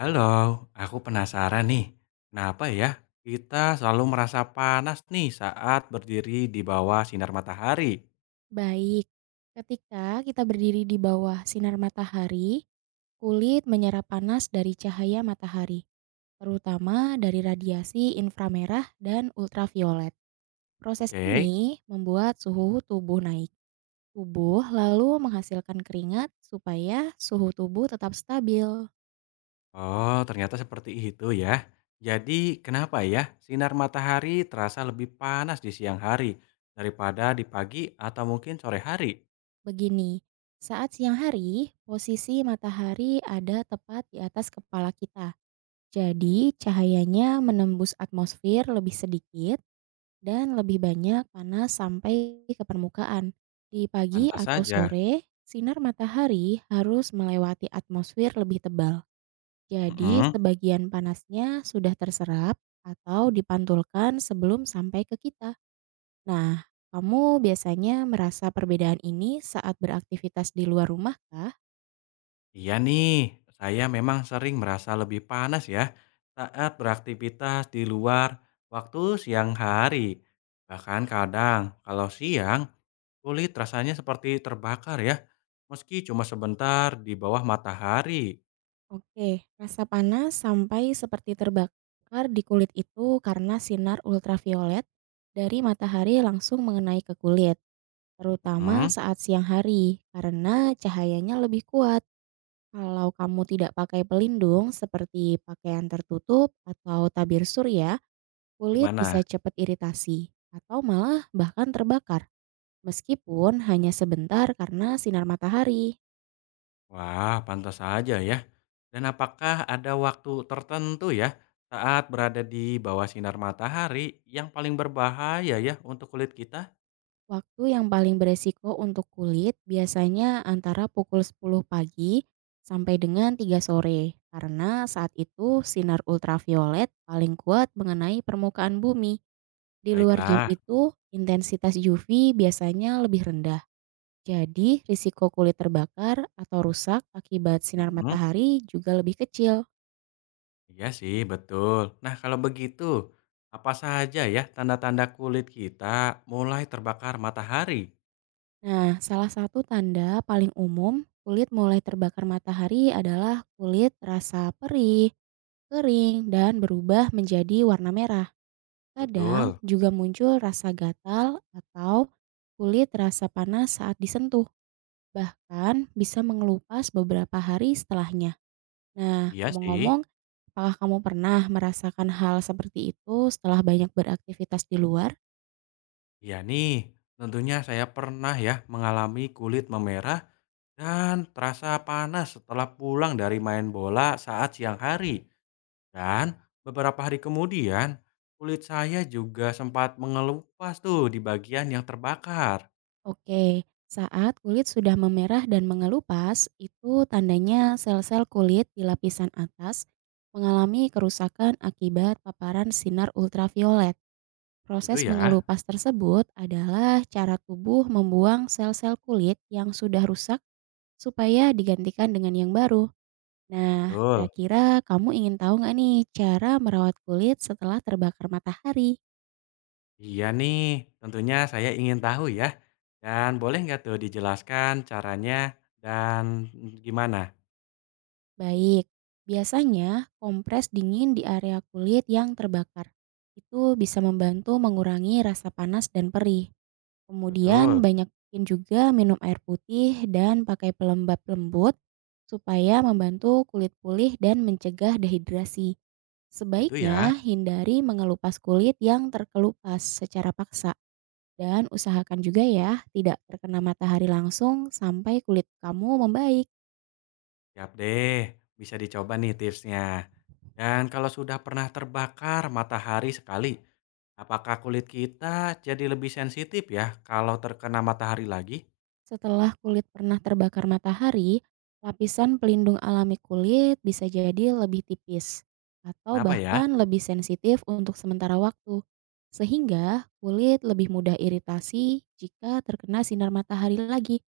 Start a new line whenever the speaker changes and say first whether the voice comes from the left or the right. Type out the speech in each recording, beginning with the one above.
left: Halo, aku penasaran nih, kenapa ya kita selalu merasa panas nih saat berdiri di bawah sinar matahari?
right: Baik, ketika kita berdiri di bawah sinar matahari, kulit menyerap panas dari cahaya matahari, terutama dari radiasi inframerah dan ultraviolet. Proses
left: Oke,
right: ini membuat suhu tubuh naik. Tubuh lalu menghasilkan keringat supaya suhu tubuh tetap stabil.
left: oh ternyata seperti itu ya. Jadi kenapa ya sinar matahari terasa lebih panas di siang hari daripada di pagi atau mungkin sore hari?
right: Begini, saat siang hari, posisi matahari ada tepat di atas kepala kita. Jadi, cahayanya menembus atmosfer lebih sedikit dan lebih banyak panas sampai ke permukaan. Di pagi
left: Pantas
right: atau
left: saja.
right: sore, sinar matahari harus melewati atmosfer lebih tebal. Jadi,
left: Mm-mm.
right: sebagian panasnya sudah terserap atau dipantulkan sebelum sampai ke kita. Nah, kamu biasanya merasa perbedaan ini saat beraktivitas di luar rumah kah?
left: Iya nih, saya memang sering merasa lebih panas ya saat beraktivitas di luar waktu siang hari. Bahkan kadang kalau siang kulit rasanya seperti terbakar ya, meski cuma sebentar di bawah matahari.
right: Oke, rasa panas sampai seperti terbakar di kulit itu karena sinar ultraviolet dari matahari langsung mengenai ke kulit. Terutama
left: mm
right: saat siang hari, karena cahayanya lebih kuat. Kalau kamu tidak pakai pelindung seperti pakaian tertutup atau tabir surya, kulit
left: Gimana?
right: bisa cepat iritasi atau malah bahkan terbakar. Meskipun hanya sebentar karena sinar matahari.
left: Wah, pantas saja ya. Dan apakah ada waktu tertentu ya saat berada di bawah sinar matahari yang paling berbahaya ya untuk kulit kita?
right: Waktu yang paling beresiko untuk kulit biasanya antara pukul 10 pagi sampai dengan 3 sore karena saat itu sinar ultraviolet paling kuat mengenai permukaan bumi. Di luar jam
left: Baiklah.
right: itu, intensitas UV biasanya lebih rendah. Jadi, risiko kulit terbakar atau rusak akibat sinar
left: Mm-mm.
right: matahari juga lebih kecil.
left: Iya sih, betul. Nah, kalau begitu, apa saja ya tanda-tanda kulit kita mulai terbakar matahari?
right: Nah, salah satu tanda paling umum kulit mulai terbakar matahari adalah kulit terasa perih, kering, dan berubah menjadi warna merah.
left: Betul.
right: Kadang juga muncul rasa gatal atau kulit terasa panas saat disentuh, bahkan bisa mengelupas beberapa hari setelahnya. Nah,
left: Iya sih.
right: ngomong-ngomong, apakah kamu pernah merasakan hal seperti itu setelah banyak beraktivitas di luar?
left: Iya nih, tentunya saya pernah ya mengalami kulit memerah dan terasa panas setelah pulang dari main bola saat siang hari. Dan beberapa hari kemudian, kulit saya juga sempat mengelupas tuh di bagian yang terbakar.
right: Oke, saat kulit sudah memerah dan mengelupas, itu tandanya sel-sel kulit di lapisan atas mengalami kerusakan akibat paparan sinar ultraviolet.
left: Gitu
right: Proses
left: ya.
right: mengelupas tersebut adalah cara tubuh membuang sel-sel kulit yang sudah rusak supaya digantikan dengan yang baru. Nah,
left: Betul.
right: kira-kira kamu ingin tahu nggak nih cara merawat kulit setelah terbakar matahari?
left: Iya nih, tentunya saya ingin tahu ya. Dan boleh nggak tuh dijelaskan caranya dan gimana?
right: Baik, biasanya kompres dingin di area kulit yang terbakar. Itu bisa membantu mengurangi rasa panas dan perih.
left: Betul,
right: Kemudian banyakin juga minum air putih dan pakai pelembab lembut supaya membantu kulit pulih dan mencegah dehidrasi.
left: gitu ya.
right: Sebaiknya hindari mengelupas kulit yang terkelupas secara paksa dan usahakan juga ya, tidak terkena matahari langsung sampai kulit kamu membaik.
left: Siap deh, bisa dicoba nih tipsnya. Dan kalau sudah pernah terbakar matahari sekali, apakah kulit kita jadi lebih sensitif ya kalau terkena matahari lagi?
right: Setelah kulit pernah terbakar matahari, lapisan pelindung alami kulit bisa jadi lebih tipis atau
left: Kenapa ya?
right: bahkan lebih sensitif untuk sementara waktu. Sehingga kulit lebih mudah iritasi jika terkena sinar matahari lagi.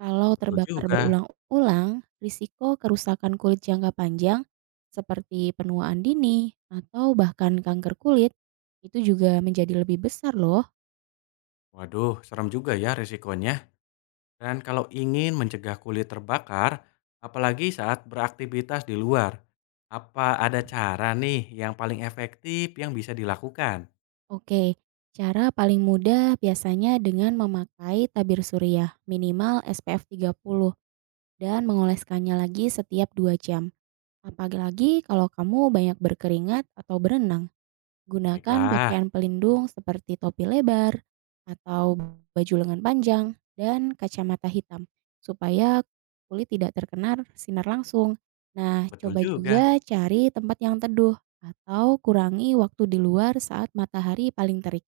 right: Kalau
left: Betul
right: terbakar
left: juga.
right: berulang-ulang, risiko kerusakan kulit jangka panjang seperti penuaan dini atau bahkan kanker kulit itu juga menjadi lebih besar loh.
left: Waduh, serem juga ya risikonya. Dan kalau ingin mencegah kulit terbakar, apalagi saat beraktivitas di luar, apa ada cara nih yang paling efektif yang bisa dilakukan?
right: Oke, cara paling mudah biasanya dengan memakai tabir suriah minimal SPF 30 dan mengoleskannya lagi setiap 2 jam. Apalagi kalau kamu banyak berkeringat atau berenang. Gunakan
left: Baiklah,
right: pakaian pelindung seperti topi lebar atau baju lengan panjang dan kacamata hitam supaya kulit tidak terkena sinar langsung. Nah,
left: betul
right: coba
left: juga.
right: juga cari tempat yang teduh atau kurangi waktu di luar saat matahari paling terik,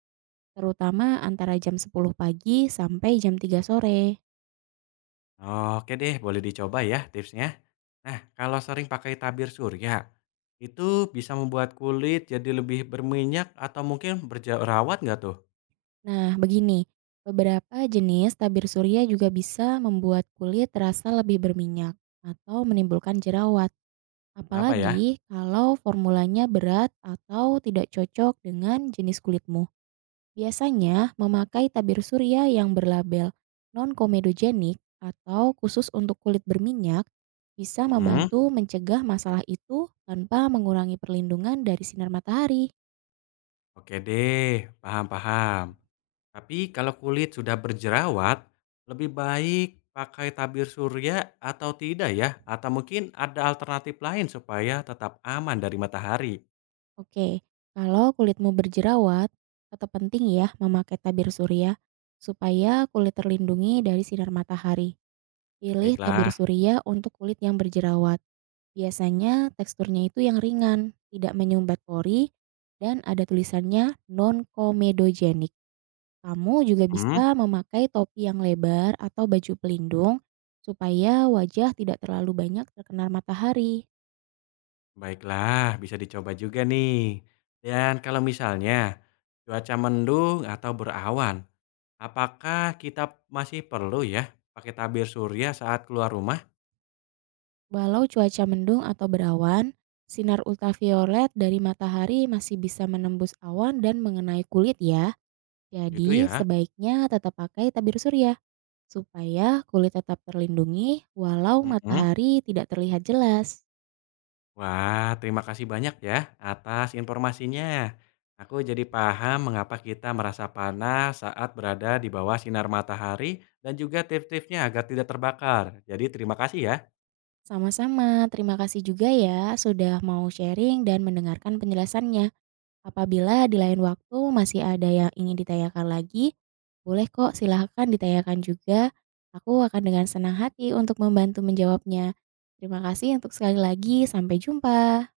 right: terutama antara jam 10 pagi sampai jam 3 sore.
left: Oke deh, boleh dicoba ya tipsnya. Nah, kalau sering pakai tabir surya, itu bisa membuat kulit jadi lebih berminyak atau mungkin berjerawat nggak tuh?
right: Nah, begini, beberapa jenis tabir surya juga bisa membuat kulit terasa lebih berminyak atau menimbulkan jerawat.
left: Kenapa ya?
right: Apalagi kalau formulanya berat atau tidak cocok dengan jenis kulitmu. Biasanya memakai tabir surya yang berlabel non-komedogenik atau khusus untuk kulit berminyak bisa
left: Mm-mm.
right: membantu mencegah masalah itu tanpa mengurangi perlindungan dari sinar matahari.
left: Oke deh, paham-paham. Tapi kalau kulit sudah berjerawat, lebih baik pakai tabir surya atau tidak ya? Atau mungkin ada alternatif lain supaya tetap aman dari matahari?
right: Oke, kalau kulitmu berjerawat, tetap penting ya memakai tabir surya supaya kulit terlindungi dari sinar matahari. Pilih
left: Baiklah,
right: tabir surya untuk kulit yang berjerawat. Biasanya teksturnya itu yang ringan, tidak menyumbat pori, dan ada tulisannya non comedogenic. Kamu juga
left: hmm,
right: bisa memakai topi yang lebar atau baju pelindung supaya wajah tidak terlalu banyak terkena matahari.
left: baiklah, bisa dicoba juga nih. Dan kalau misalnya cuaca mendung atau berawan, apakah kita masih perlu ya pakai tabir surya saat keluar rumah?
right: Walau cuaca mendung atau berawan, sinar ultraviolet dari matahari masih bisa menembus awan dan mengenai kulit ya.
left: Gitu
right: Jadi
left: ya?
right: sebaiknya tetap pakai tabir surya supaya kulit tetap terlindungi walau
left: Mhm.
right: matahari tidak terlihat jelas.
left: Wah, terima kasih banyak ya atas informasinya. Aku jadi paham mengapa kita merasa panas saat berada di bawah sinar matahari dan juga tips-tipsnya agar tidak terbakar. Jadi terima kasih ya.
right: Sama-sama, terima kasih juga ya sudah mau sharing dan mendengarkan penjelasannya. Apabila di lain waktu masih ada yang ingin ditanyakan lagi, boleh kok silahkan ditanyakan juga. Aku akan dengan senang hati untuk membantu menjawabnya. Terima kasih untuk sekali lagi, sampai jumpa.